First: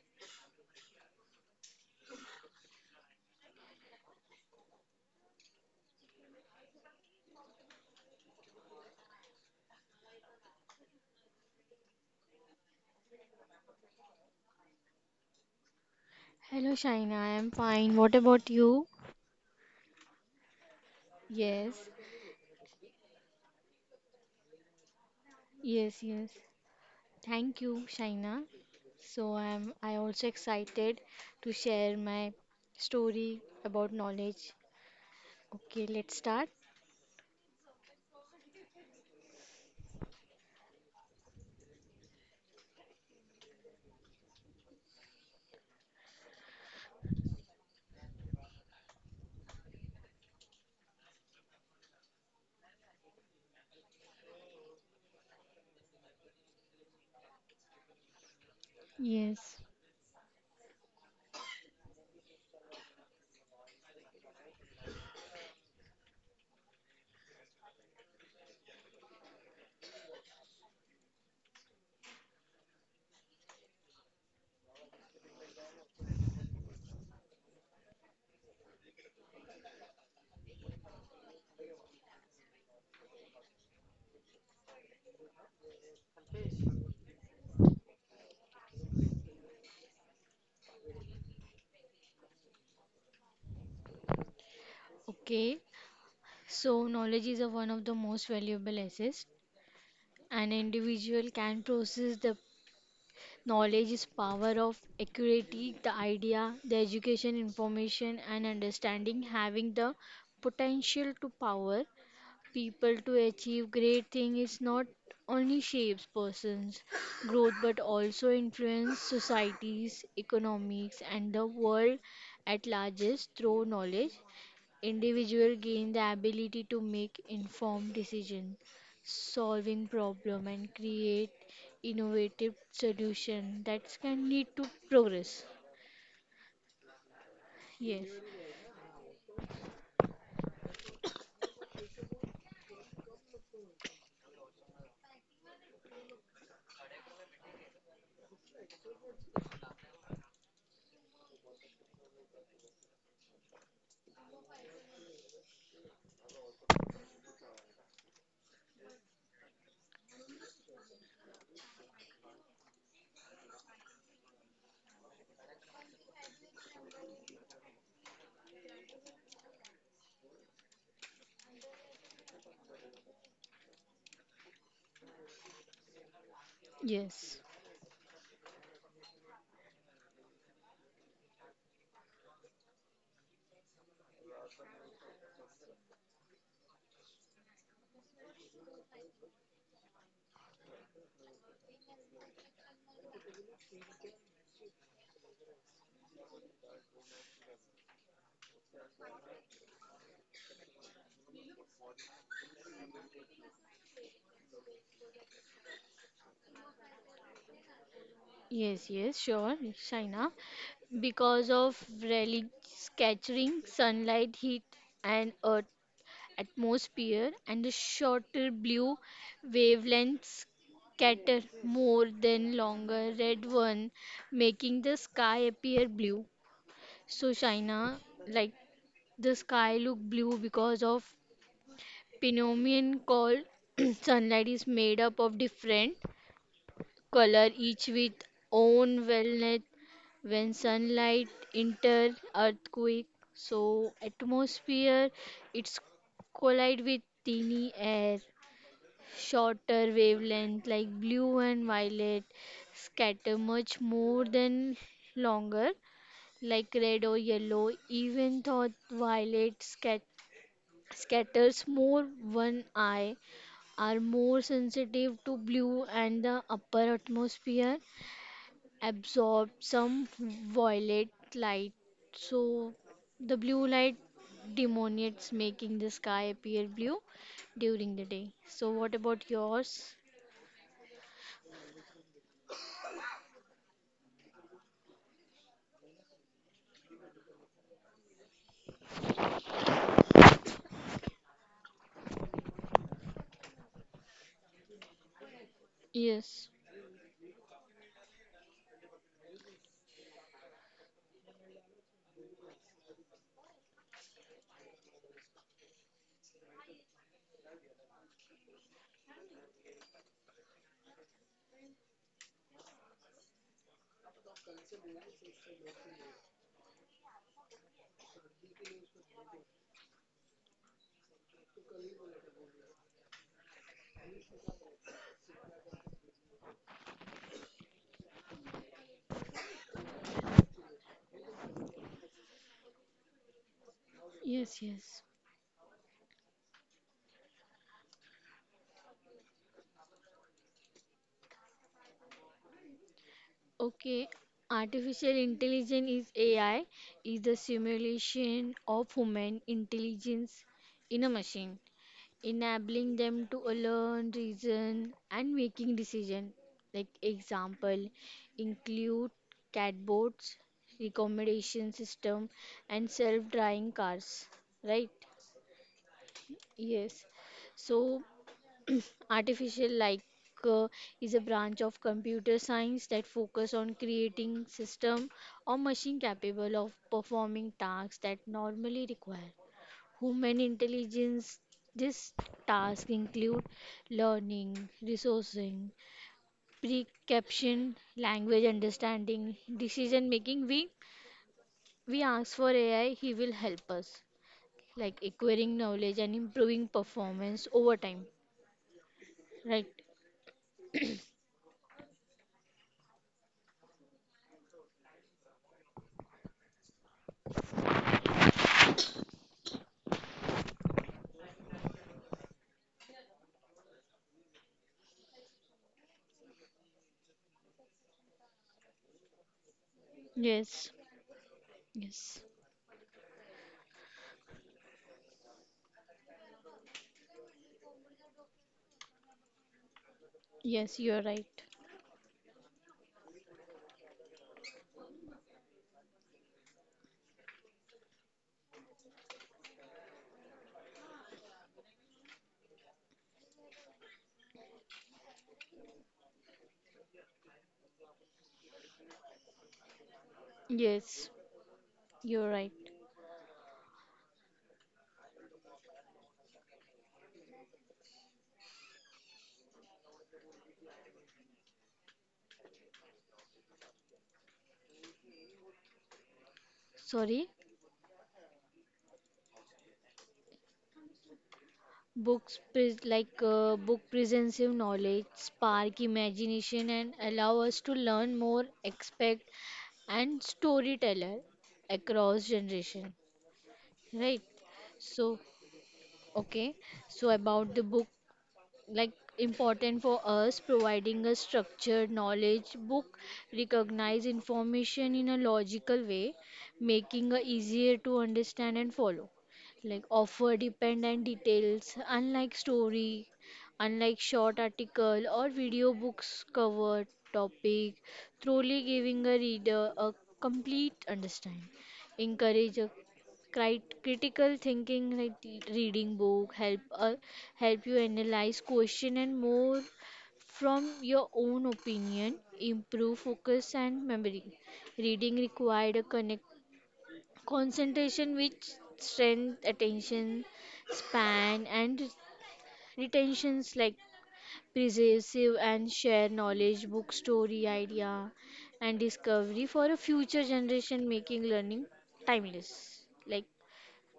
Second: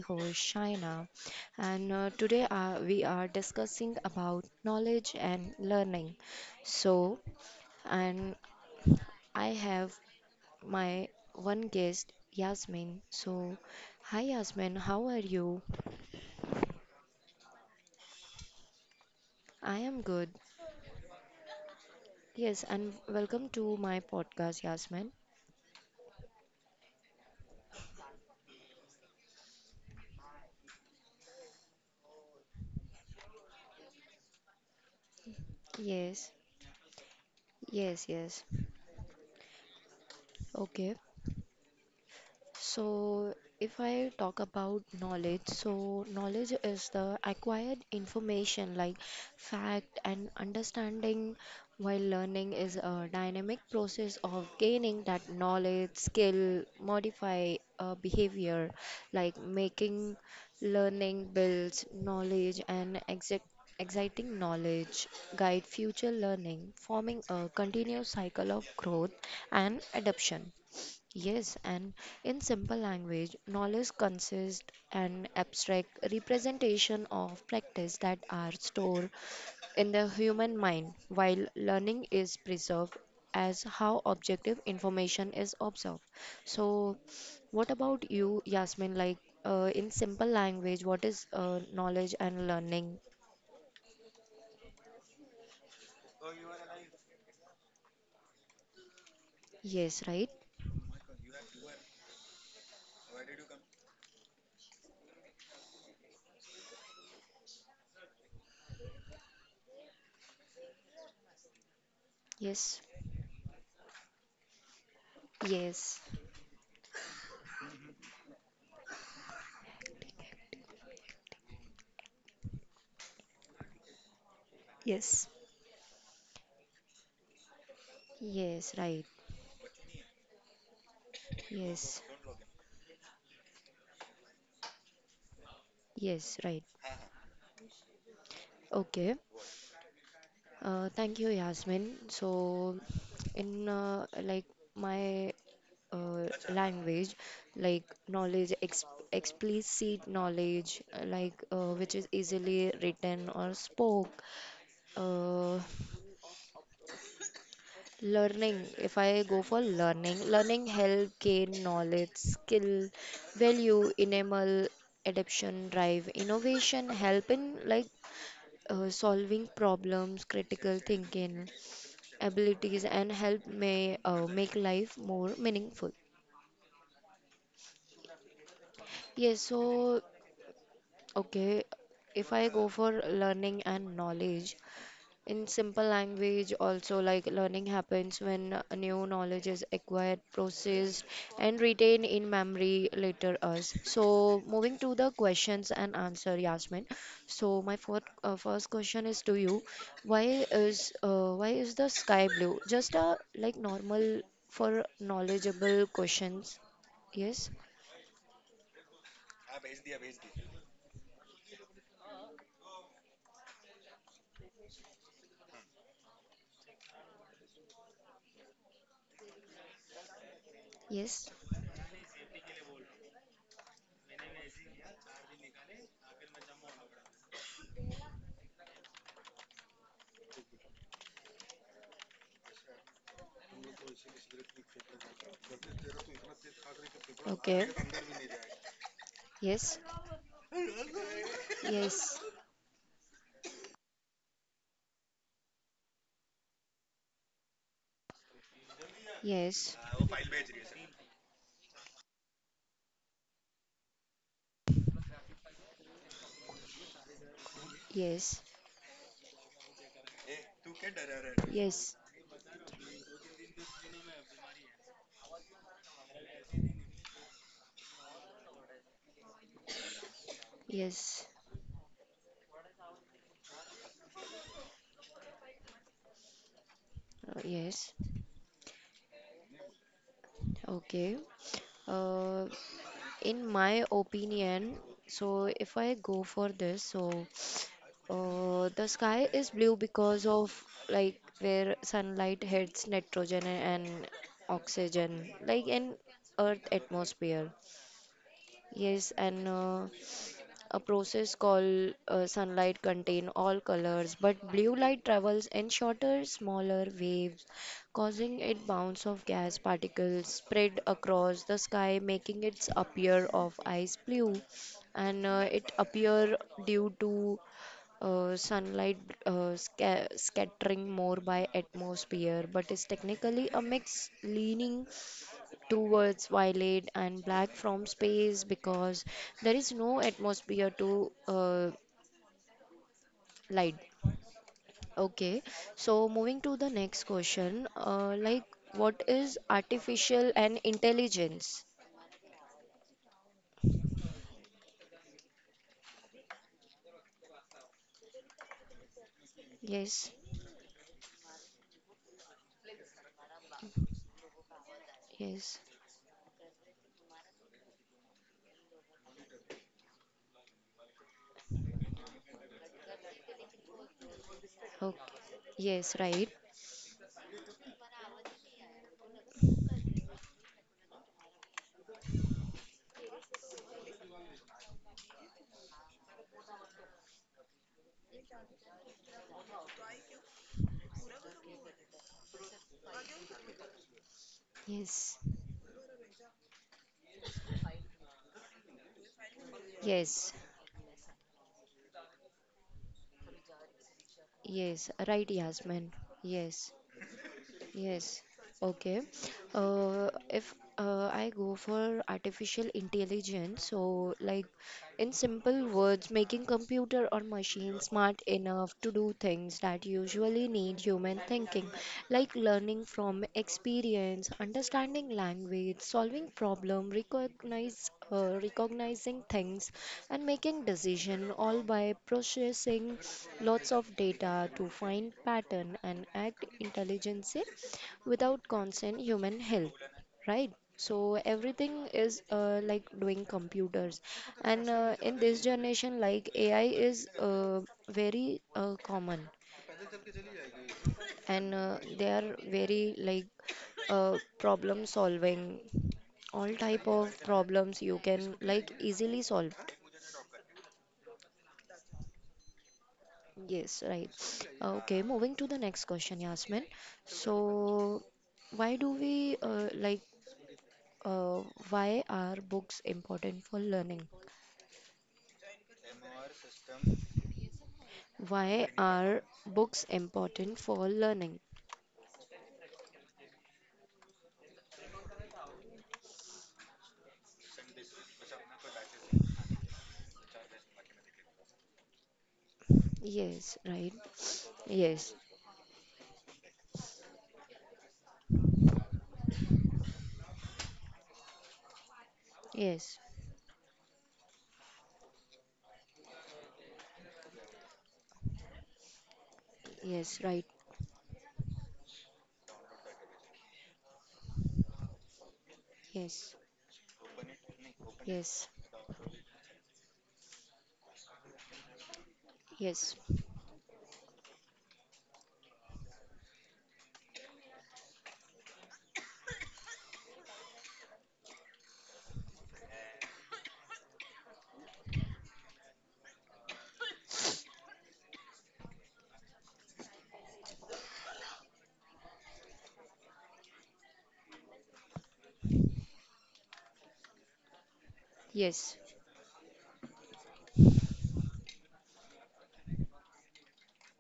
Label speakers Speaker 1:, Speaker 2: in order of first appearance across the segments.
Speaker 1: host, Shaina, and today we are discussing about knowledge and learning. So, and I have my one guest, Yasmin. So, hi, Yasmin, how are you?
Speaker 2: Hello, Shaina. I'm fine. What about you?
Speaker 1: I am good.
Speaker 2: Yes,
Speaker 1: Yes, and welcome to my podcast, Yasmin.
Speaker 2: yes, yes. Thank you, Shaina. So I also excited to share my story about knowledge. Okay, let's
Speaker 1: Yes,
Speaker 2: start.
Speaker 1: yes, yes. Okay. So, if I talk about knowledge, so knowledge is the acquired information like fact and understanding, while learning is a dynamic process of gaining that knowledge, skill, modify behavior, like
Speaker 2: Yes.
Speaker 1: making learning builds knowledge and exec exciting knowledge, guide future learning, forming a continuous cycle of growth and adoption. Yes, and in simple language, knowledge consists an abstract representation of practice that are stored in the human mind, while learning is preserved as how objective information is observed. So, what about you, Yasmin? Like, in simple language, what is knowledge and learning?
Speaker 2: Okay. So knowledge is a one of the most valuable assets.
Speaker 1: Yes, right?
Speaker 2: An individual can process the knowledge is power of accuracy, the idea, the education, information and understanding, having the potential to power
Speaker 1: Yes,
Speaker 2: people to achieve great things, is not only
Speaker 1: yes.
Speaker 2: shapes persons growth but also influence societies economics and the world at largest. Through knowledge
Speaker 1: Yes.
Speaker 2: individual gain the ability to make informed decision,
Speaker 1: Yes, right.
Speaker 2: solving problem and create
Speaker 1: Yes,
Speaker 2: innovative solution that can lead to progress.
Speaker 1: yes, right.
Speaker 2: Yes,
Speaker 1: Okay. Thank you, Yasmin. So, in like my language, like knowledge, ex explicit knowledge, like which is easily written or spoke. Uh, learning, if I go for learning, learning help gain knowledge, skill, value, enable adaptation, drive, innovation, help in like solving problems, critical thinking abilities and help may make life more meaningful.
Speaker 2: yes.
Speaker 1: Yes, so okay, if I go for learning and knowledge in simple language, also, like learning happens when new knowledge is acquired, processed, and retained in memory later us. So, moving to the questions and answer, Yasmin. So, my first question is to you. Why is the sky blue? Just a like normal for knowledgeable questions. Yes.
Speaker 2: Yes, yes, sure, Shaina. Because of relic scattering, sunlight, heat, and earth atmosphere, and the shorter blue wavelengths
Speaker 1: Yes,
Speaker 2: scatter more than longer red one, making the sky appear blue. So, Shaina, like the sky look blue because of phenomenon called sunlight is made up of different color
Speaker 1: okay.
Speaker 2: each with own wellness.
Speaker 1: yes,
Speaker 2: When sunlight enter
Speaker 1: yes,
Speaker 2: earthquake, so atmosphere, it's collide with tiny air.
Speaker 1: yes,
Speaker 2: Shorter
Speaker 1: yes,
Speaker 2: wavelength like blue and violet scatter much more than longer, like red or yellow.
Speaker 1: yes,
Speaker 2: Even though violet scatters
Speaker 1: yes,
Speaker 2: more, one eye are more sensitive to blue, and the upper atmosphere absorb some violet
Speaker 1: yes,
Speaker 2: light, so the blue light delineates, making the sky appear blue
Speaker 1: yes.
Speaker 2: during the day. So, what about yours?
Speaker 1: Okay. Uh, in my opinion, so if I go for this, so the sky is blue because of like where sunlight hits nitrogen and oxygen, like in
Speaker 2: Yes,
Speaker 1: Earth atmosphere. Yes, and a process called sunlight contain all colors but blue light travels in shorter smaller waves causing it bounce of gas particles spread across the sky making it appear of ice blue and it appear due to sunlight scattering more by atmosphere but is technically a mix leaning towards violet and black from space because there is no atmosphere to light.
Speaker 2: yes, yes.
Speaker 1: Okay, so moving to the next question, like what is artificial and intelligence?
Speaker 2: Okay, artificial intelligence is AI, is the simulation of human
Speaker 1: Yes,
Speaker 2: intelligence in a machine, enabling them to learn, reason, and
Speaker 1: yes,
Speaker 2: making decision. Like example, include catbots, recommendation system, and self-driving cars. Right?
Speaker 1: okay, yes, right,
Speaker 2: Yes. So, artificial like, uh, is a branch of computer science that focus on creating system or machine capable of performing tasks that normally require human intelligence. This task include learning,
Speaker 1: yes,
Speaker 2: resourcing, preception, language understanding, decision
Speaker 1: yes,
Speaker 2: making. We ask for AI, he will help us,
Speaker 1: yes,
Speaker 2: like
Speaker 1: right,
Speaker 2: acquiring
Speaker 1: Yasmin,
Speaker 2: knowledge and improving
Speaker 1: yes.
Speaker 2: performance over time.
Speaker 1: Yes. Okay.
Speaker 2: Right?
Speaker 1: If I go for artificial intelligence, so like in simple words, making computer or machine smart enough to do things that usually need human thinking, like learning from experience, understanding language, solving problem, recognize recognizing things, and making
Speaker 2: Yes.
Speaker 1: decision all by
Speaker 2: Yes.
Speaker 1: processing lots of data to find pattern and act intelligently without constant human help, right?
Speaker 2: Yes,
Speaker 1: So
Speaker 2: you're right.
Speaker 1: everything is like doing computers and in this generation like AI is very common and they are very like problem solving. All type of problems you can like easily solve.
Speaker 2: Yes, you're right.
Speaker 1: Yes, right. Okay, moving to the next question, Yasmin. So why do we like Uh, why are books important for learning?
Speaker 2: Sorry?
Speaker 1: Why are books important for learning?
Speaker 2: Books pres Like, book presents you knowledge, spark imagination, and allow us to learn more, expect, and storyteller across generation.
Speaker 1: Yes, right.
Speaker 2: Right?
Speaker 1: Yes,
Speaker 2: So, okay. So about the book, like important for us providing a structured knowledge,
Speaker 1: yes,
Speaker 2: book recognize information in a logical way, making it easier to understand and follow, like
Speaker 1: yes,
Speaker 2: offer
Speaker 1: right.
Speaker 2: dependent details unlike story. Unlike short article or video, books
Speaker 1: Yes,
Speaker 2: cover topic
Speaker 1: yes,
Speaker 2: thoroughly, giving a reader a complete understanding, encourage a
Speaker 1: yes,
Speaker 2: Critical thinking. Like reading book, help you analyze question and more from your own opinion, improve focus and memory. Reading required a connect concentration which strength attention span and retentions, like preserve and share knowledge, book story idea
Speaker 1: yes,
Speaker 2: and discovery for a future generation, making learning timeless. Like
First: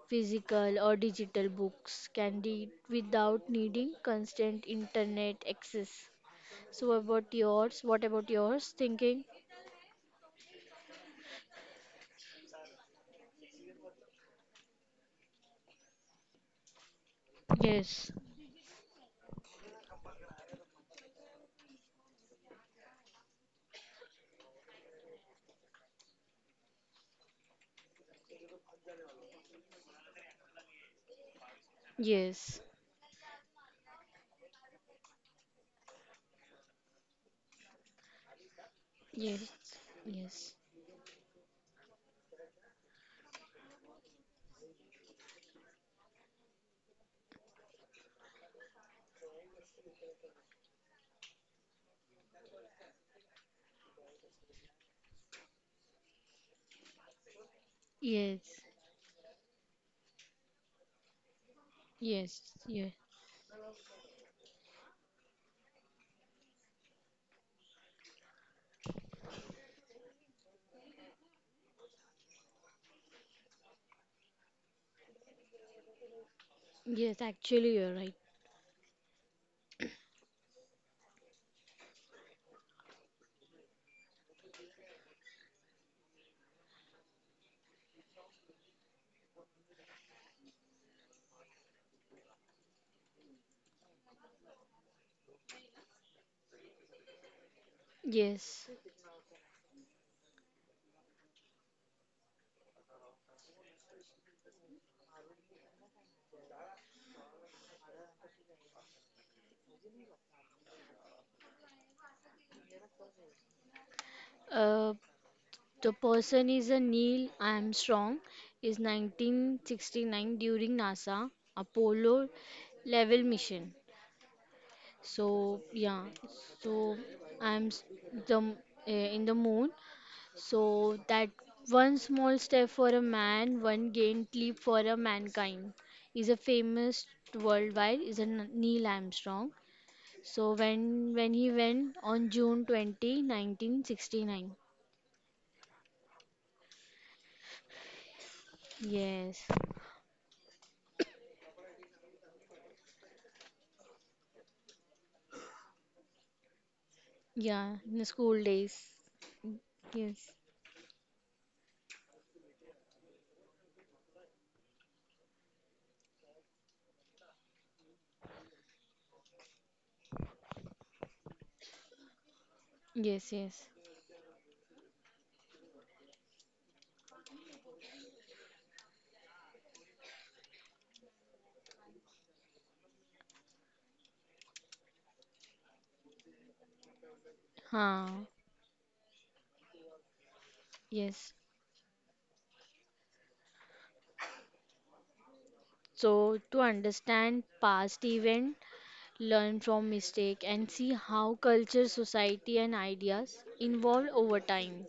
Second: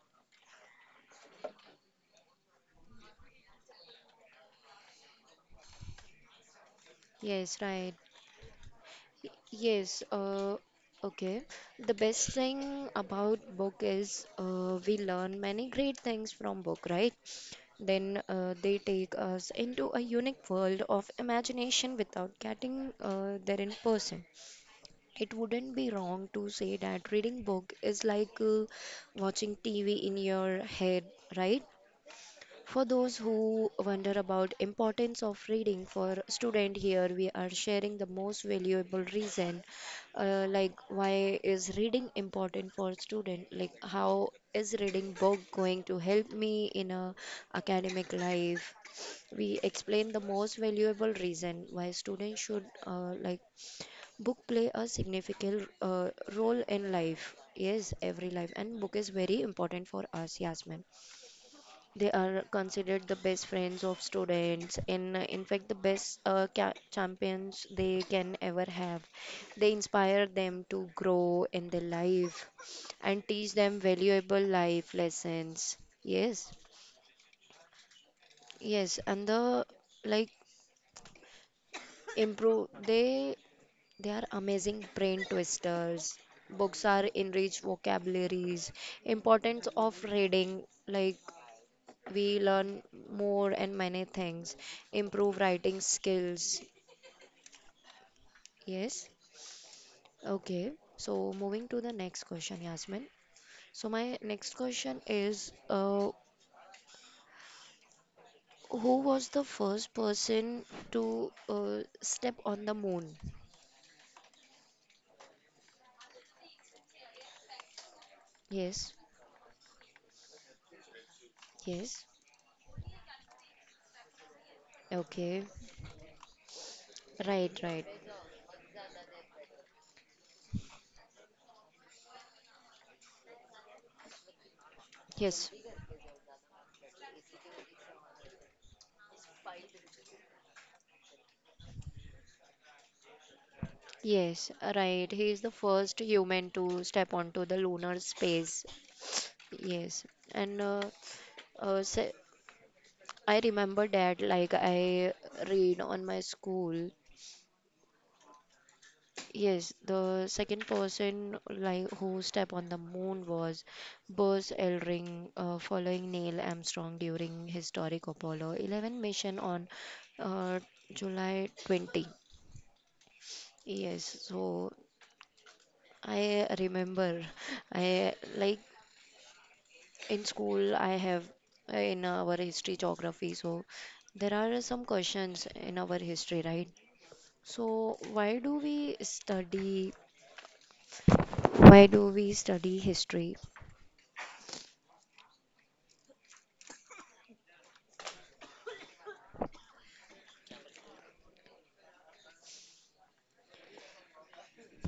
Speaker 2: physical or digital books can read without needing constant internet access. So about
Speaker 1: yes,
Speaker 2: yours,
Speaker 1: right.
Speaker 2: what about yours thinking?
Speaker 1: Yes. okay. The best thing about book is we learn many great things from book, right?
Speaker 2: Yes,
Speaker 1: Then they take us into a unique world of imagination without getting there in person. It wouldn't be wrong to say that reading book is like watching TV in your head, right?
Speaker 2: yes,
Speaker 1: For those who wonder about importance of reading for student, here we are sharing the most valuable
Speaker 2: yes,
Speaker 1: reason,
Speaker 2: yes,
Speaker 1: like why is reading important for student, like how is reading book going to help me in a academic life. We explain the most valuable reason why students should like book play a significant role in life. Yes, every
Speaker 2: yes,
Speaker 1: life and book is very important for us, Yasmin. They
Speaker 2: yes,
Speaker 1: are
Speaker 2: yes,
Speaker 1: considered the best friends of students and, in fact, the best champions they can ever have. They inspire them to grow in their life and teach them valuable life lessons. Yes,
Speaker 2: yes. Actually, you're right.
Speaker 1: yes, and the like improve they are amazing brain twisters. Books are enriched vocabularies, importance of reading, like we learn more and many things, improve writing skills.
Speaker 2: Yes.
Speaker 1: Yes. Okay. So moving to the next question, Yasmin. So my next question is, who was the first person to step on the moon?
Speaker 2: Uh, the person is a Neil Armstrong, is
Speaker 1: Yes.
Speaker 2: 1969 during NASA
Speaker 1: Yes.
Speaker 2: Apollo level mission.
Speaker 1: Okay.
Speaker 2: So yeah, so
Speaker 1: Right,
Speaker 2: I'm s-
Speaker 1: right.
Speaker 2: the m- eh, in the moon. So that one small step for a man, one giant leap for a
Speaker 1: Yes.
Speaker 2: mankind is a famous worldwide. Is a Neil Armstrong. So when he went on June 20,
Speaker 1: Yes,
Speaker 2: 1969.
Speaker 1: right. He is the first human to step onto the lunar space.
Speaker 2: Yes.
Speaker 1: Yes. And se I remember that, like I read on my school.
Speaker 2: Yeah, in the school days.
Speaker 1: Yes, the
Speaker 2: Yes.
Speaker 1: second person like who stepped on the moon was Buzz Aldrin, following Neil Armstrong during historic Apollo 11 mission on uh, July 20.
Speaker 2: Yes, yes.
Speaker 1: Yes, so I remember. I like in school I have in our history geography, so there are some questions in our history, right? So,
Speaker 2: Huh.
Speaker 1: why do we study?
Speaker 2: Yes.
Speaker 1: Why do we study history?
Speaker 2: So to understand past event, learn from mistake, and see how culture society and ideas evolve over time.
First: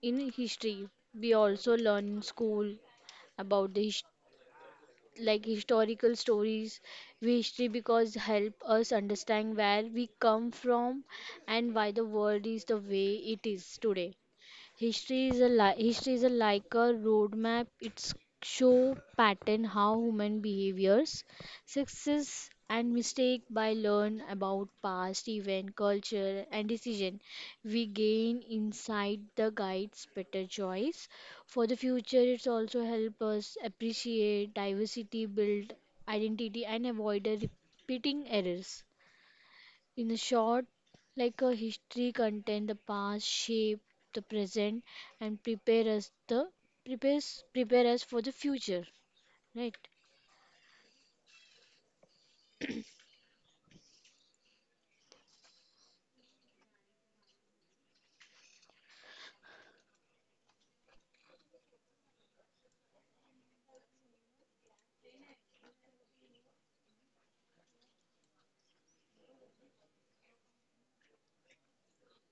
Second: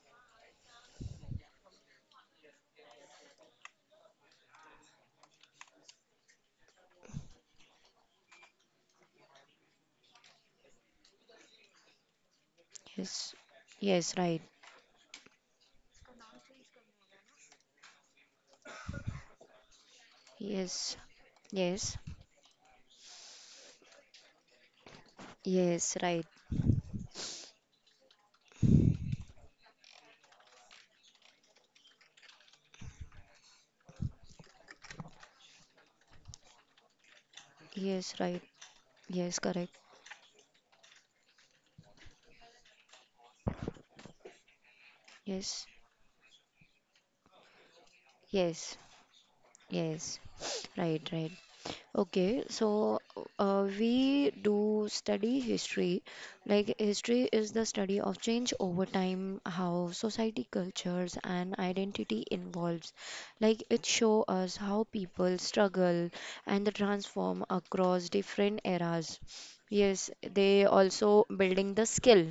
Speaker 2: In history we also learn in school about the like historical stories. We history because help us understand where we come from and why the world is the way
Speaker 1: Yes,
Speaker 2: it is today.
Speaker 1: yes, right.
Speaker 2: History is a like a roadmap. It's show pattern how human
Speaker 1: Yes,
Speaker 2: behaviors,
Speaker 1: yes,
Speaker 2: success and mistake. By learn about past event,
Speaker 1: yes, right.
Speaker 2: culture and decision, we gain insight the guides better choice. For the future, it's also help us appreciate diversity, build identity and avoid the
Speaker 1: Yes,
Speaker 2: repeating
Speaker 1: right.
Speaker 2: errors.
Speaker 1: Yes, correct.
Speaker 2: In short, like a history content, the past shape the present and
Speaker 1: Yes,
Speaker 2: prepare us for the
Speaker 1: yes,
Speaker 2: future. Right?
Speaker 1: yes. Right, right. Okay, so we do study history. Like, history is the study of change over time, how society, cultures, and identity involves. Like, it show us how people struggle and the transform across different eras. Yes, they also building the skill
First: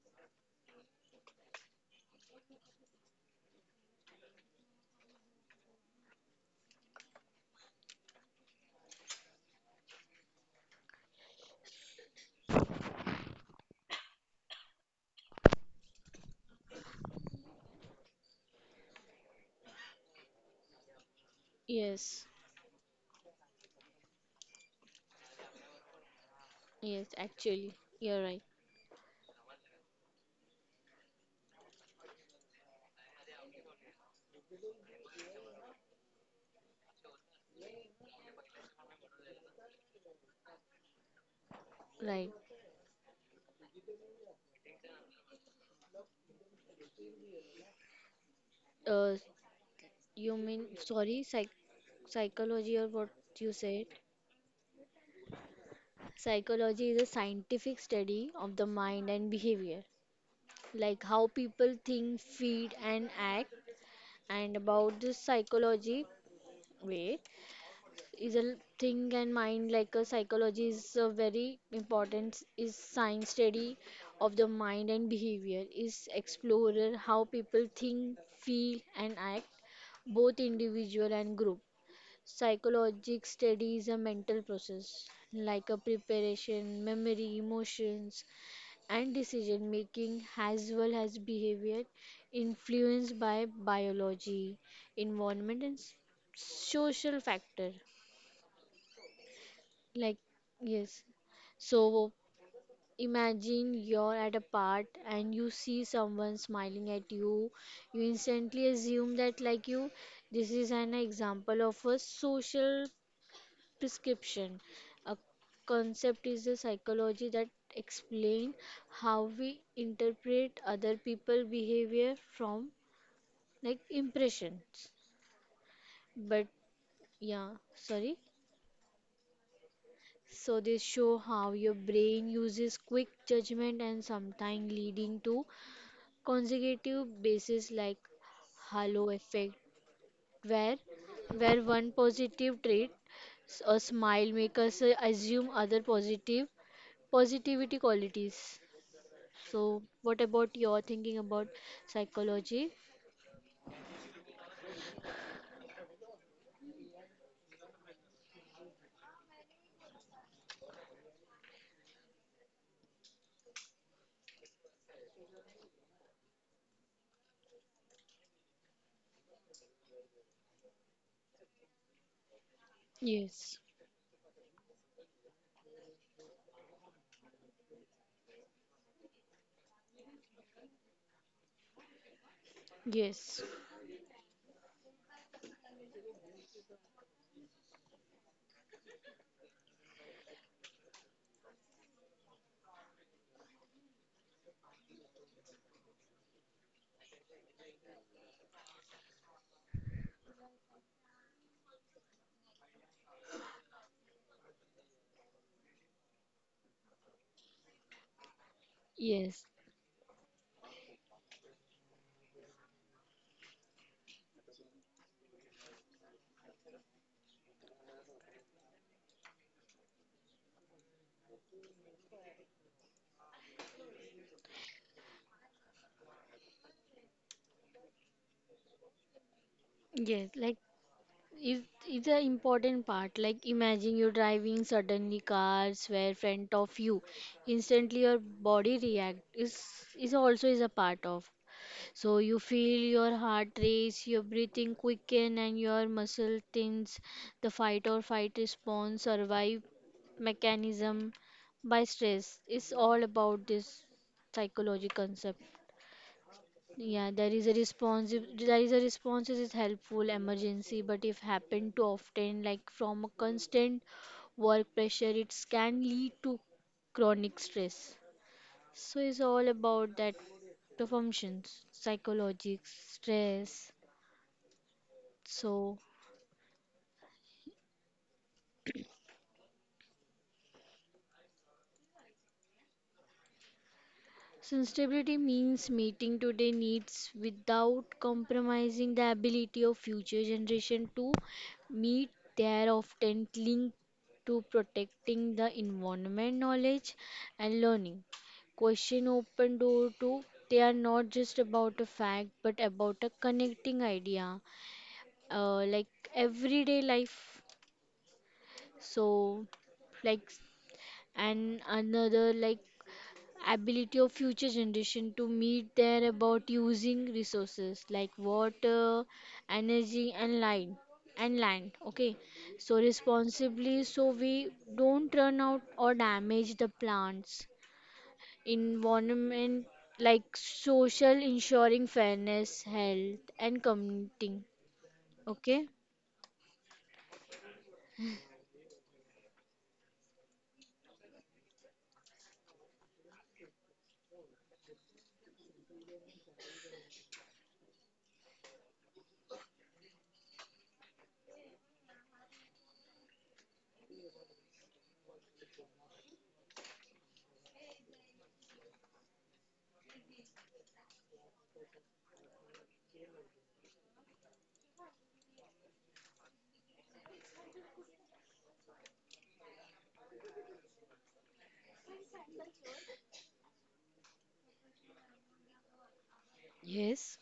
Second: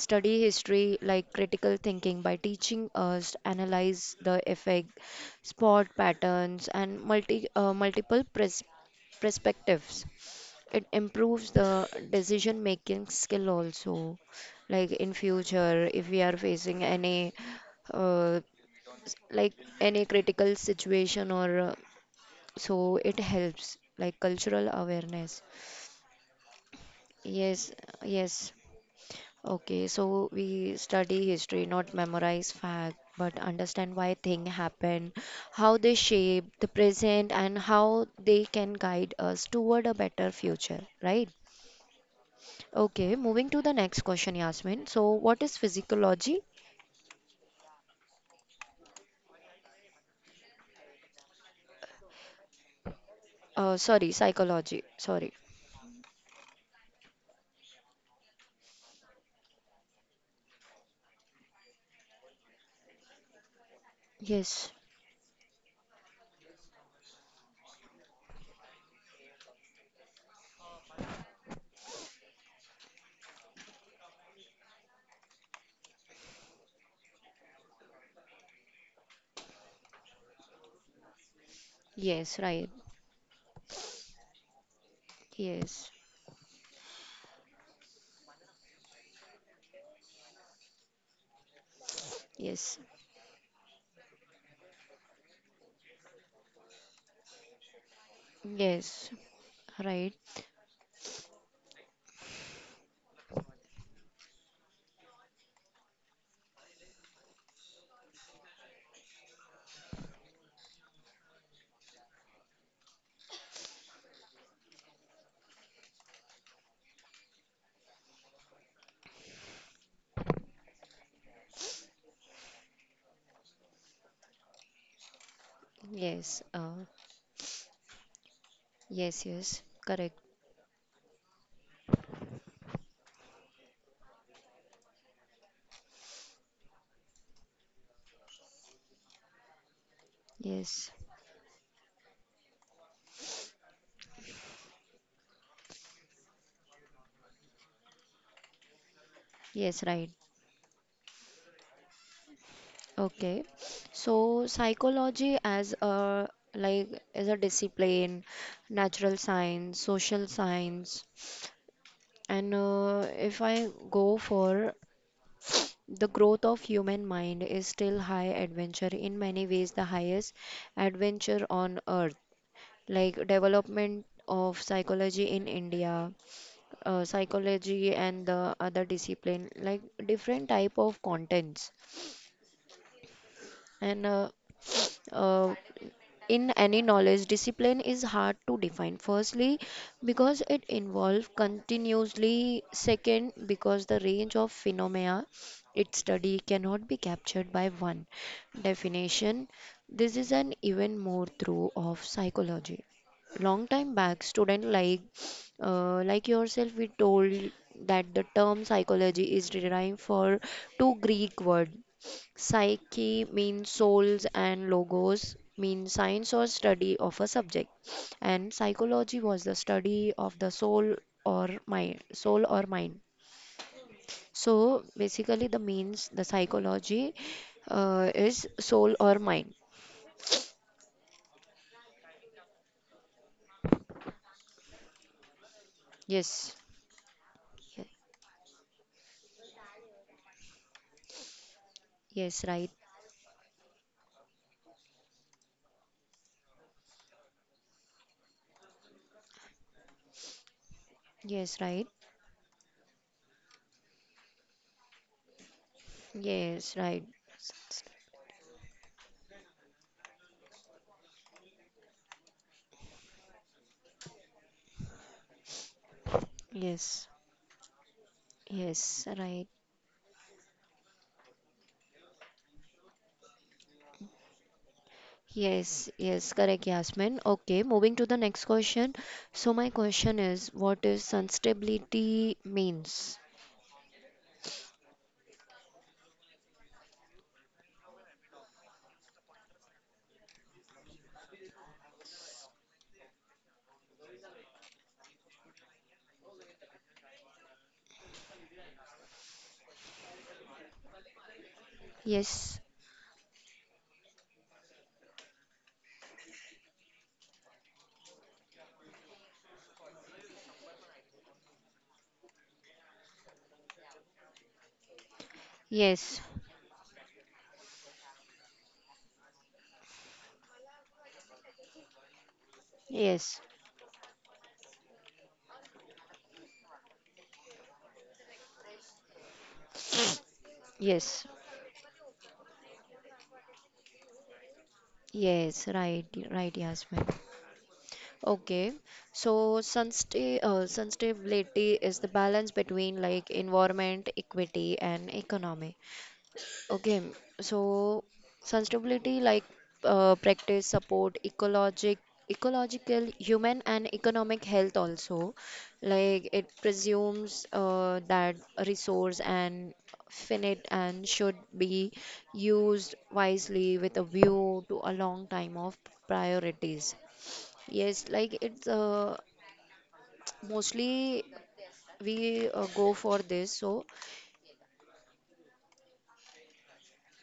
Speaker 1: study history like critical thinking by teaching us to analyze the effect, spot patterns and multiple pres perspectives. It improves the decision making skill also. Like in future, if we are facing any uh, like any critical situation or
Speaker 2: Yes,
Speaker 1: so, it helps like cultural awareness.
Speaker 2: yes,
Speaker 1: Yes,
Speaker 2: actually, you're right.
Speaker 1: yes. Okay, so we study history, not memorize fact, but understand why thing happen, how they shape the present, and how they can guide us toward a better future, right?
Speaker 2: Right.
Speaker 1: Okay, moving to the next question, Yasmin. So, what is physiology?
Speaker 2: Uh, you mean sorry, psychology, or what you said?
Speaker 1: Sorry, psychology. Sorry.
Speaker 2: Psychology is a scientific study of the mind and behavior, like how people think, feel, and act, and
Speaker 1: Yes.
Speaker 2: about this psychology. Wait, is a thing and mind, like a psychology, is a very important. Is science study of the mind and behavior, is explorer how people think feel and act, both individual and group.
Speaker 1: Yes, right.
Speaker 2: Psychologic study is a mental process like a
Speaker 1: Yes.
Speaker 2: preparation, memory, emotions and decision making, as well as behavior
Speaker 1: Yes.
Speaker 2: influenced by biology, environment and social factor,
Speaker 1: Yes. Right.
Speaker 2: like, yes. So imagine you're at a part and you see someone smiling at you. You instantly assume that, like you, this is an example of a social prescription. A concept is a psychology that explain how we interpret other people behavior from like impressions.
Speaker 1: Yes.
Speaker 2: But yeah, sorry.
Speaker 1: Yes, yes. Correct.
Speaker 2: So they show how your brain uses quick judgment and sometimes leading to consecutive bases like halo effect, where
Speaker 1: Yes.
Speaker 2: where one positive trait, a smile, make us assume other positive positivity qualities. So
Speaker 1: Yes, right.
Speaker 2: what about your thinking about psychology?
Speaker 1: Okay. So, psychology as a like as a discipline, natural science, social science, and if I go for the growth of human mind is still high adventure in many ways, the highest adventure on earth, like
Speaker 2: Yes.
Speaker 1: development of psychology in India, psychology and the other discipline like different type of contents
Speaker 2: Yes.
Speaker 1: and uh, in any knowledge discipline is hard to define firstly because it involves continuously, second because the range of phenomena it study cannot be captured by one definition. This is an even more true of psychology. Long time back student like yourself we told that the term psychology
Speaker 2: Yes.
Speaker 1: is derived for two greek word. Psyche means souls and logos means science or study of a subject. And psychology was the study of the soul or mind, soul or mind. So basically the means the psychology is soul or mind.
Speaker 2: Yes. Like is is an important part. Like imagine you're driving, suddenly cars were in front
Speaker 1: Yes.
Speaker 2: of you,
Speaker 1: Ye-
Speaker 2: instantly your body react. Is is also is a part of, so you
Speaker 1: Yes, right.
Speaker 2: feel your heart race, your breathing quicken and your muscle tense. The fight or fight response survive mechanism
Speaker 1: Yes,
Speaker 2: by
Speaker 1: right.
Speaker 2: stress is all about this psychology concept.
Speaker 1: Yes, right.
Speaker 2: Yeah, there is a response. There is a response, is helpful emergency, but if happen too often, like from a constant work pressure, it can lead to
Speaker 1: Yes.
Speaker 2: chronic stress. So
Speaker 1: Yes,
Speaker 2: it's
Speaker 1: right.
Speaker 2: all about that, the functions, psychologic stress. So
Speaker 1: Yes, yes, correct, Yasmin. Okay, moving to the next question. So my question is, what is sustainability means?
Speaker 2: sustainability means meeting today needs without compromising the ability of future generation to meet their, often linked to protecting the environment, knowledge and learning. Question open door to, they are not just about a fact but
Speaker 1: Yes,
Speaker 2: about a connecting idea, like everyday life. So, like, and another, like ability of future generation to meet their,
Speaker 1: yes,
Speaker 2: about using resources like water, energy and land okay, so
Speaker 1: yes,
Speaker 2: responsibly, so we don't run out or damage the plants environment, like social
Speaker 1: yes,
Speaker 2: ensuring fairness, health and community.
Speaker 1: yes,
Speaker 2: Okay.
Speaker 1: right, right, Yasmin. Okay, so sustainability is the balance between like environment, equity, and economy. Okay. So sustainability like practice support ecological human and economic health also, like it presumes that a resource and finite and should be used wisely with a view to a long time of priorities. Yes, like it's mostly we go for this. So
Speaker 2: Yes.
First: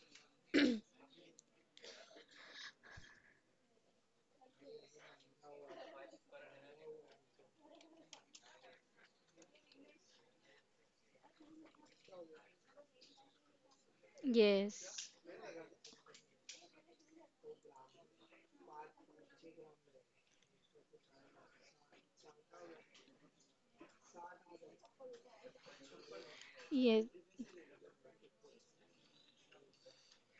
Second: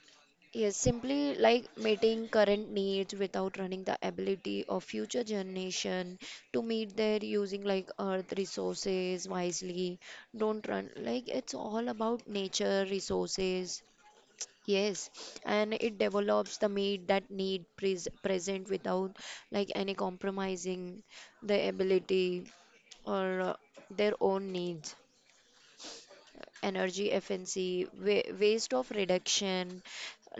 Speaker 1: yes, simply like meeting current needs without running the ability of future generation to meet their using like earth resources wisely. Don't run like it's all about nature resources. Yes,
Speaker 2: Yes,
Speaker 1: and it develops the meat that need present without like any compromising the ability or their own needs,
Speaker 2: yes.
Speaker 1: energy efficiency, wa waste of reduction,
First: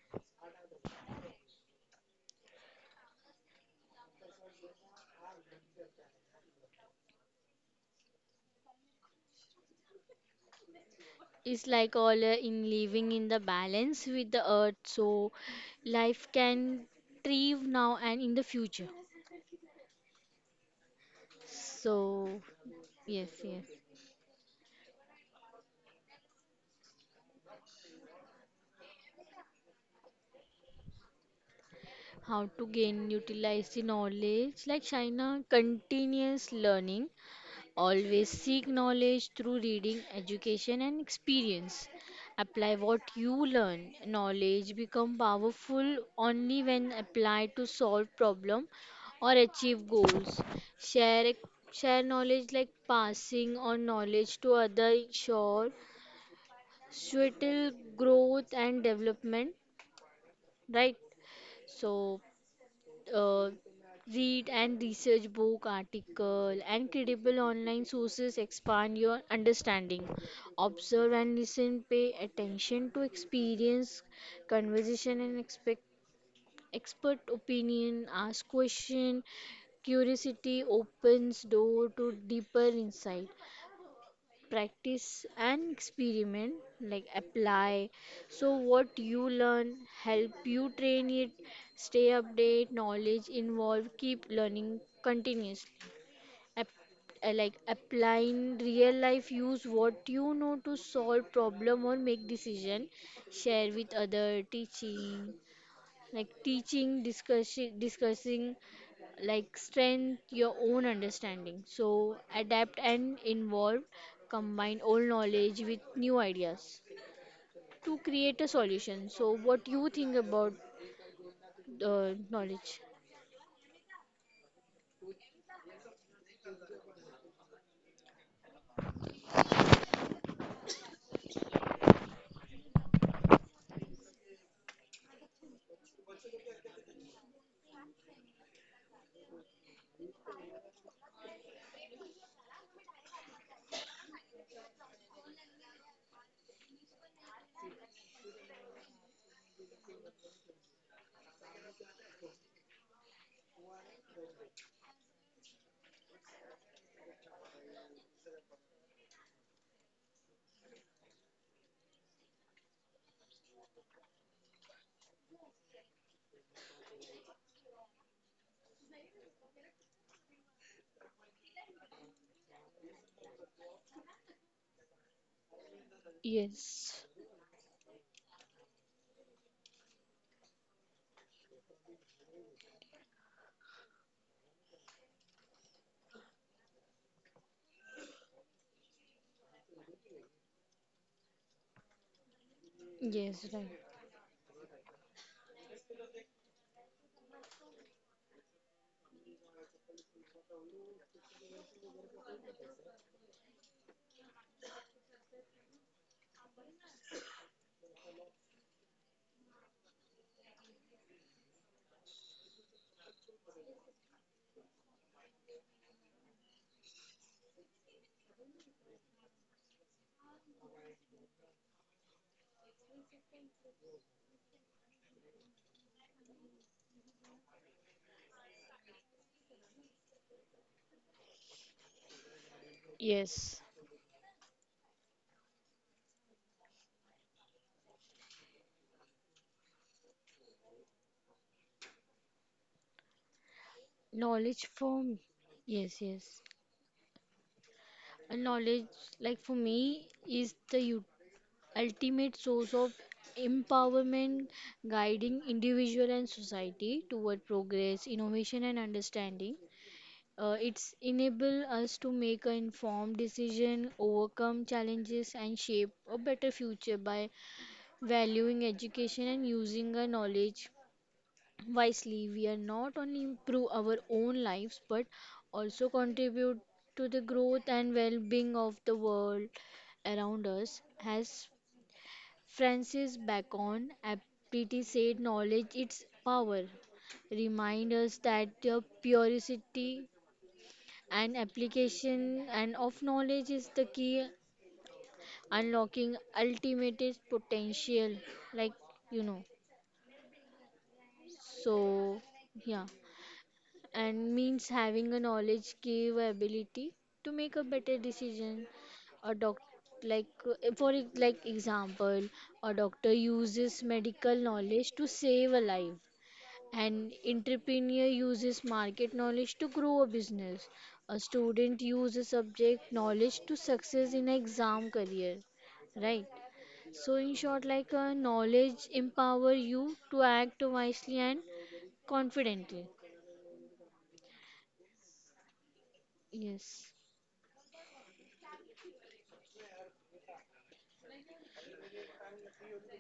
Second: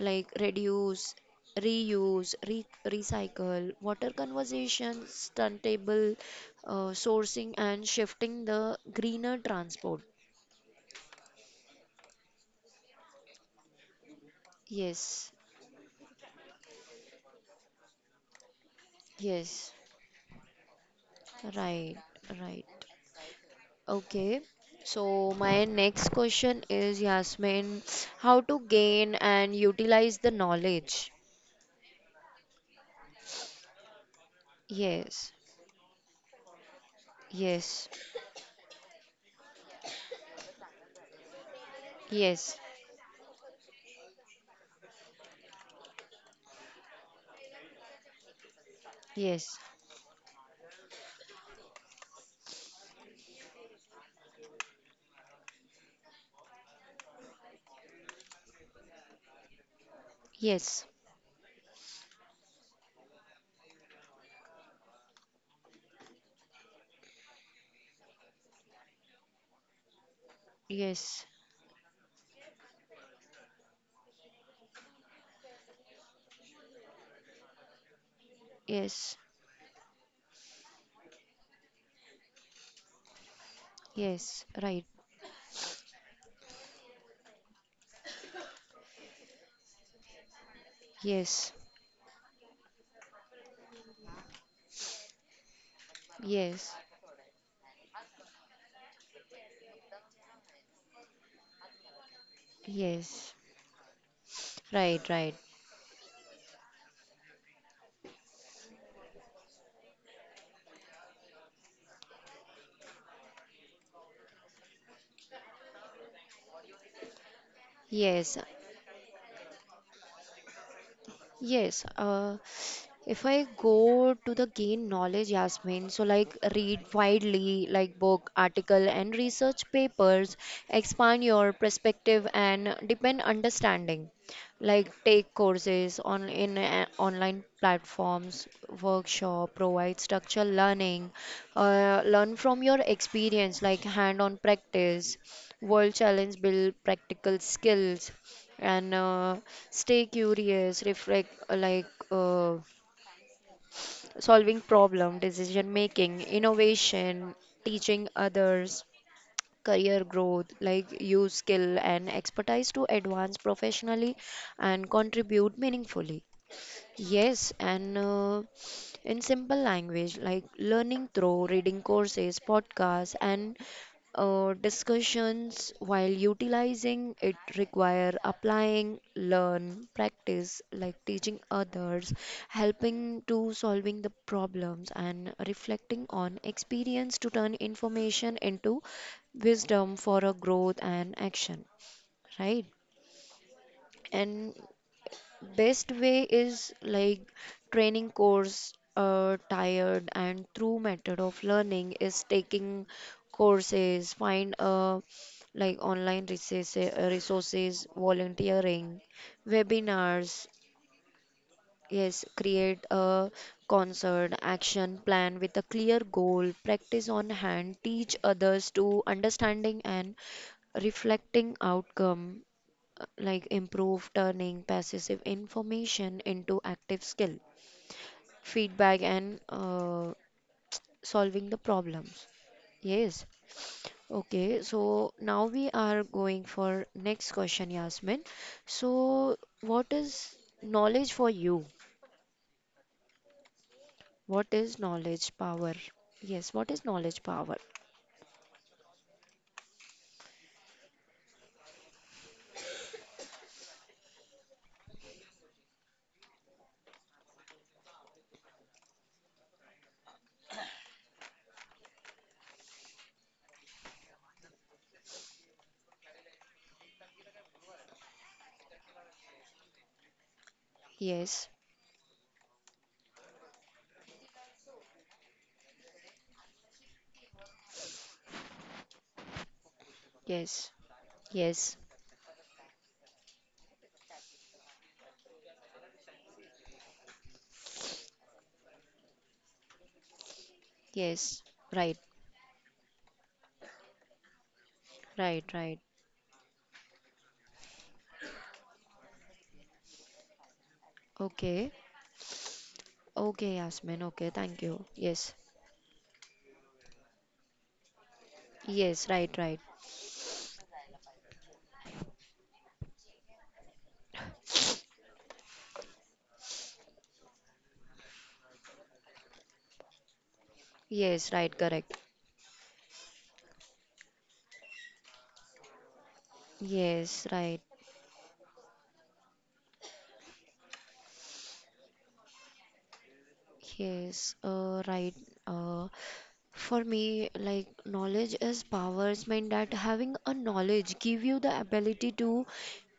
Speaker 1: like reduce, reuse, re recycle, water conservation, stuntable sourcing, and shifting the greener transport.
Speaker 2: It's like all, in living in the balance with the earth, so
Speaker 1: Yes,
Speaker 2: life can thrive now and in the future.
Speaker 1: yes, right,
Speaker 2: So,
Speaker 1: right.
Speaker 2: yes, yes.
Speaker 1: Okay. So my next question is, Yasmin, how to gain and utilize the knowledge?
Speaker 2: How to gain utilize the knowledge, like
Speaker 1: Yes,
Speaker 2: China, continuous learning.
Speaker 1: yes,
Speaker 2: Always seek knowledge through reading, education, and experience.
Speaker 1: yes,
Speaker 2: Apply what you learn. Knowledge become powerful only when applied to solve problem or
Speaker 1: yes,
Speaker 2: achieve goals. Share e, share knowledge, like passing on knowledge to other, ensure subtle growth and development.
Speaker 1: yes,
Speaker 2: Right. So, uh, read and research book, article and credible online sources, expand your understanding. Observe
Speaker 1: yes,
Speaker 2: and listen, pay attention to experience, conversation and expect expert opinion. Ask
Speaker 1: yes,
Speaker 2: question, curiosity opens door to deeper insight.
Speaker 1: yes, right.
Speaker 2: Practice and experiment, like apply so what you learn, help you train it.
Speaker 1: Yes,
Speaker 2: Stay update knowledge involved, keep learning continuously. App,
Speaker 1: yes,
Speaker 2: like applying real life, use what you know to solve problem or make decision.
Speaker 1: yes.
Speaker 2: Share with other
Speaker 1: Right,
Speaker 2: teaching,
Speaker 1: right.
Speaker 2: like teaching, discussing, like strength your own understanding, so adapt and involve, combine old knowledge with new ideas to create
Speaker 1: Yes,
Speaker 2: a solution. So what you think about
Speaker 1: yes,
Speaker 2: the knowledge?
Speaker 1: if I go to the gain knowledge, Yasmin, so like read widely, like book, article, and research papers, expand your perspective and deepen understanding. Like take courses on in online platforms, workshop, provide structured learning, learn from your experience, like hand-on practice, world challenge, build practical skills, and stay curious, reflect like uh, solving problem, decision making, innovation, teaching others, career growth, like use skill and expertise to advance professionally and contribute meaningfully. Yes, and in simple language, like learning through reading courses, podcasts, and discussions while
Speaker 2: Yes,
Speaker 1: utilizing it require applying, learn, practice, like teaching others, helping to solving the problems, and reflecting on experience to turn information into wisdom for a growth and action, right?
Speaker 2: yes, right.
Speaker 1: And best way is like training course, tired and true method of learning is taking courses, find like online resources, volunteering, webinars. Yes, create a concert action plan with a clear goal, practice on hand, teach others to understanding and reflecting outcome like improve turning passive information into active skill, feedback, and solving the problems. Yes.
Speaker 2: Yes.
Speaker 1: Okay, so now we are going for next question, Yasmin. So, what is knowledge for you? What
Speaker 2: knowledge
Speaker 1: is
Speaker 2: for m-
Speaker 1: knowledge power?
Speaker 2: yes, yes.
Speaker 1: Yes, what is knowledge power?
Speaker 2: A knowledge, like for me, is the ultimate source of empowerment, guiding individual and society toward progress, innovation, and understanding. It's enable us to make an informed decision, overcome challenges, and shape a better future. By valuing education and using our knowledge
Speaker 1: Yes,
Speaker 2: wisely, we are not only improve our own lives but also contribute to the growth and well-being of the world around
Speaker 1: yes,
Speaker 2: us. As
Speaker 1: yes,
Speaker 2: Francis Bacon aptly said, knowledge its power, remind us that the purity and
Speaker 1: yes. Right,
Speaker 2: application and of knowledge is the key
Speaker 1: right, right.
Speaker 2: unlocking ultimate potential, like you know
Speaker 1: Okay,
Speaker 2: so yeah.
Speaker 1: okay, Yasmin. Okay,
Speaker 2: And
Speaker 1: thank
Speaker 2: means
Speaker 1: you.
Speaker 2: having a
Speaker 1: Yes.
Speaker 2: knowledge give ability to make a better decision.
Speaker 1: Yes,
Speaker 2: A
Speaker 1: right, right.
Speaker 2: doc like for e- Like example, a doctor uses medical knowledge to save a life. An entrepreneur uses market knowledge to grow a business. A
Speaker 1: Yes, right,
Speaker 2: student
Speaker 1: correct.
Speaker 2: uses subject knowledge to success in an exam career. Right. So
Speaker 1: Yes,
Speaker 2: in
Speaker 1: right.
Speaker 2: short, like, knowledge empower you to act wisely and confidently.
Speaker 1: Yes, right. Uh, for
Speaker 2: Yes.
Speaker 1: me, like knowledge is powers mean that having a knowledge give you the ability to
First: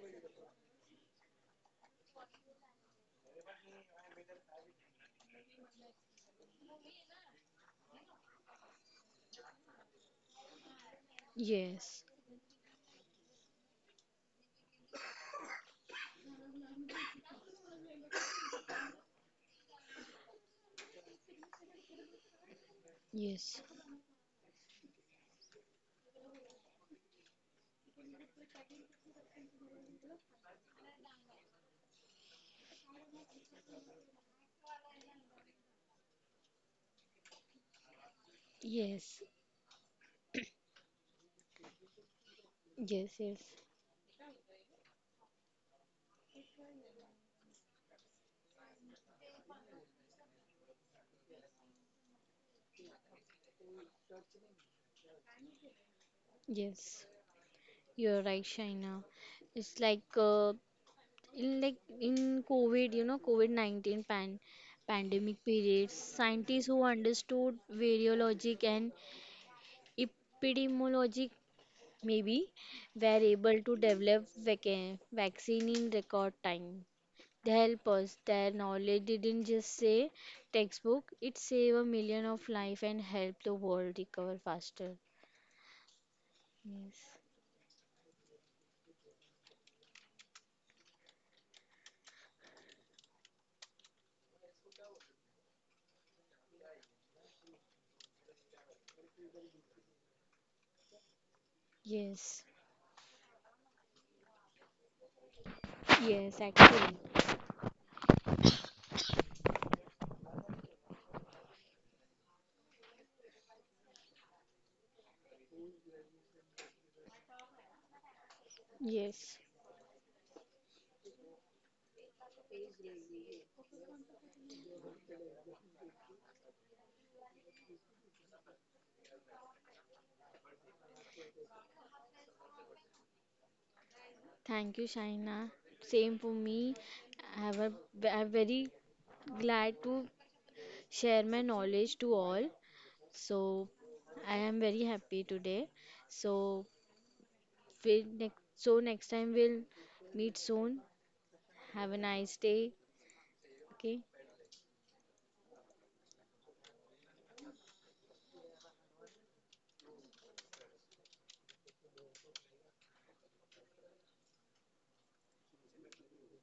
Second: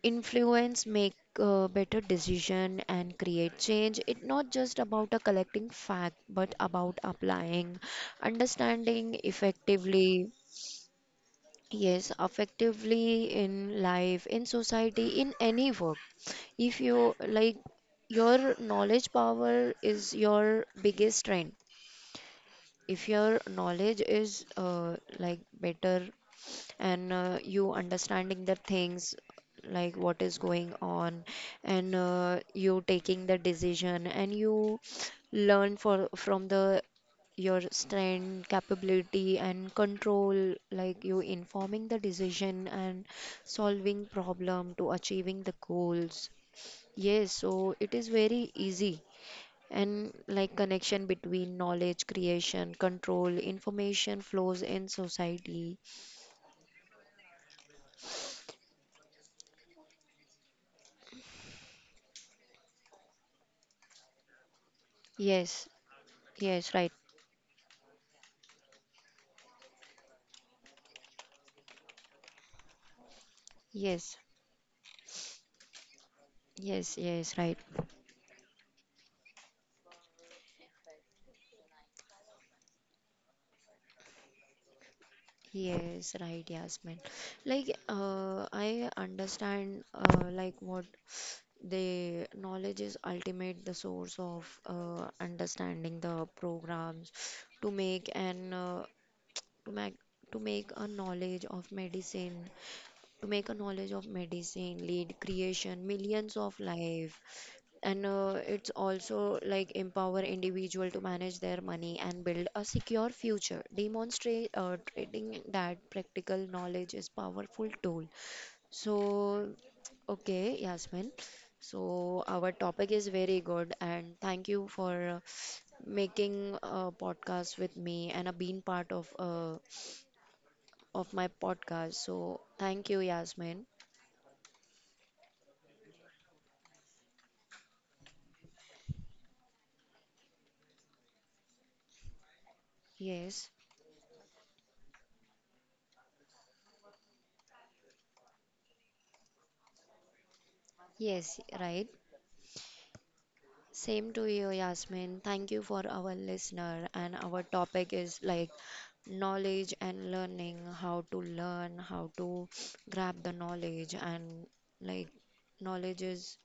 Speaker 1: influence, make better decision, and create change. It's not just about a collecting fact, but about applying, understanding effectively.
Speaker 2: Yes.
Speaker 1: Yes, effectively in life, in society, in any work. If you like, your knowledge power is your biggest strength. If your
Speaker 2: Yes.
Speaker 1: knowledge is like better and you understanding the things like what is going on and you taking the decision and you learn for from the your strength,
Speaker 2: Yes.
Speaker 1: capability, and control, like you informing the decision and
Speaker 2: Yes. Yes.
Speaker 1: solving problem to achieving the goals. Yes, so it is very easy and like connection between knowledge creation, control, information flows in society.
Speaker 2: Yes. You're right, Shaina. It's like, in like in covid, COVID-19 pandemic
Speaker 1: Yes,
Speaker 2: periods, scientists
Speaker 1: yes,
Speaker 2: who
Speaker 1: right.
Speaker 2: understood virologic and epidemiologic maybe were able to
Speaker 1: Yes,
Speaker 2: develop vaccine in record time.
Speaker 1: yes, yes,
Speaker 2: They
Speaker 1: right.
Speaker 2: help us, their knowledge didn't just say textbook, it saved a million of life and helped the world recover faster.
Speaker 1: Yes, right, Yasmin.
Speaker 2: Yes,
Speaker 1: Like, I understand, like what the knowledge is ultimate the source of understanding the programs to make an to make to make a knowledge of
Speaker 2: yes,
Speaker 1: medicine to make a knowledge of medicine lead creation millions
Speaker 2: yes,
Speaker 1: of
Speaker 2: actually,
Speaker 1: life and it's also like empower individual to manage their money and build a secure future demonstrate trading that practical knowledge is powerful tool.
Speaker 2: yes.
Speaker 1: So okay, Yasmin, so our topic is very good and thank you for making a podcast with me and being part of my podcast. So thank you, Yasmin.
Speaker 2: Thank you, Shaina. Same for me. I have a, I'm very glad to share my knowledge to all.
Speaker 1: Yes,
Speaker 2: So I am very happy today. So we next so next time we'll meet soon.
Speaker 1: yes, right.
Speaker 2: Have a nice day. Okay.
Speaker 1: Same to you, Yasmin. Thank you for our listener. And our topic is like knowledge and learning, how to learn, how to grab the knowledge. And like, knowledge is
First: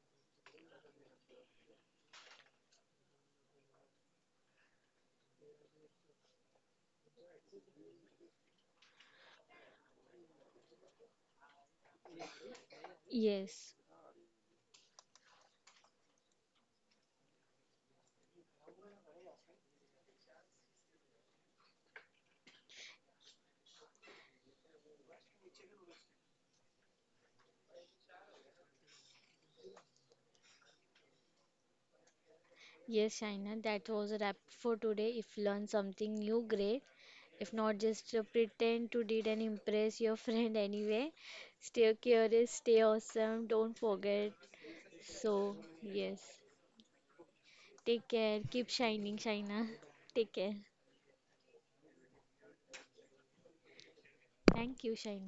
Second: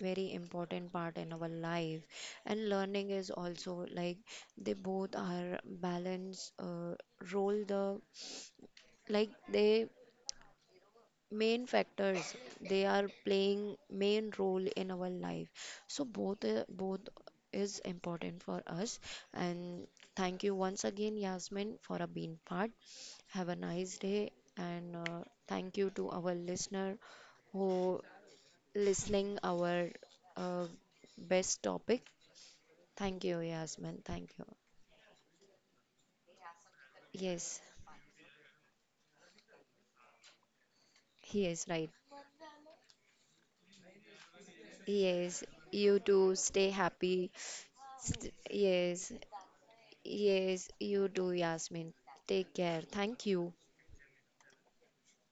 Speaker 1: very important part in our life and learning is also like they both are balance role the like they main factors they are playing
Speaker 2: Yes.
Speaker 1: main role in our life. So both is important for us. And thank you once again, Yasmin, for a being part. Have a nice day. And thank you to our listener who listening our uh, best topic. Thank
Speaker 2: Yes,
Speaker 1: you,
Speaker 2: Shaina. That
Speaker 1: Yasmin.
Speaker 2: was a wrap
Speaker 1: Thank you.
Speaker 2: for today. If you learn something new, great. If
Speaker 1: Yes.
Speaker 2: not, just pretend to did and impress your friend anyway.
Speaker 1: He is right.
Speaker 2: Stay curious, stay awesome. Don't forget.
Speaker 1: Yes,
Speaker 2: So,
Speaker 1: you too
Speaker 2: yes,
Speaker 1: stay happy.
Speaker 2: take care, keep
Speaker 1: Yes.
Speaker 2: shining, Shaina. Take care.
Speaker 1: Yes, you do, Yasmin. Take care. Thank you.
Speaker 2: Thank you, Shaina.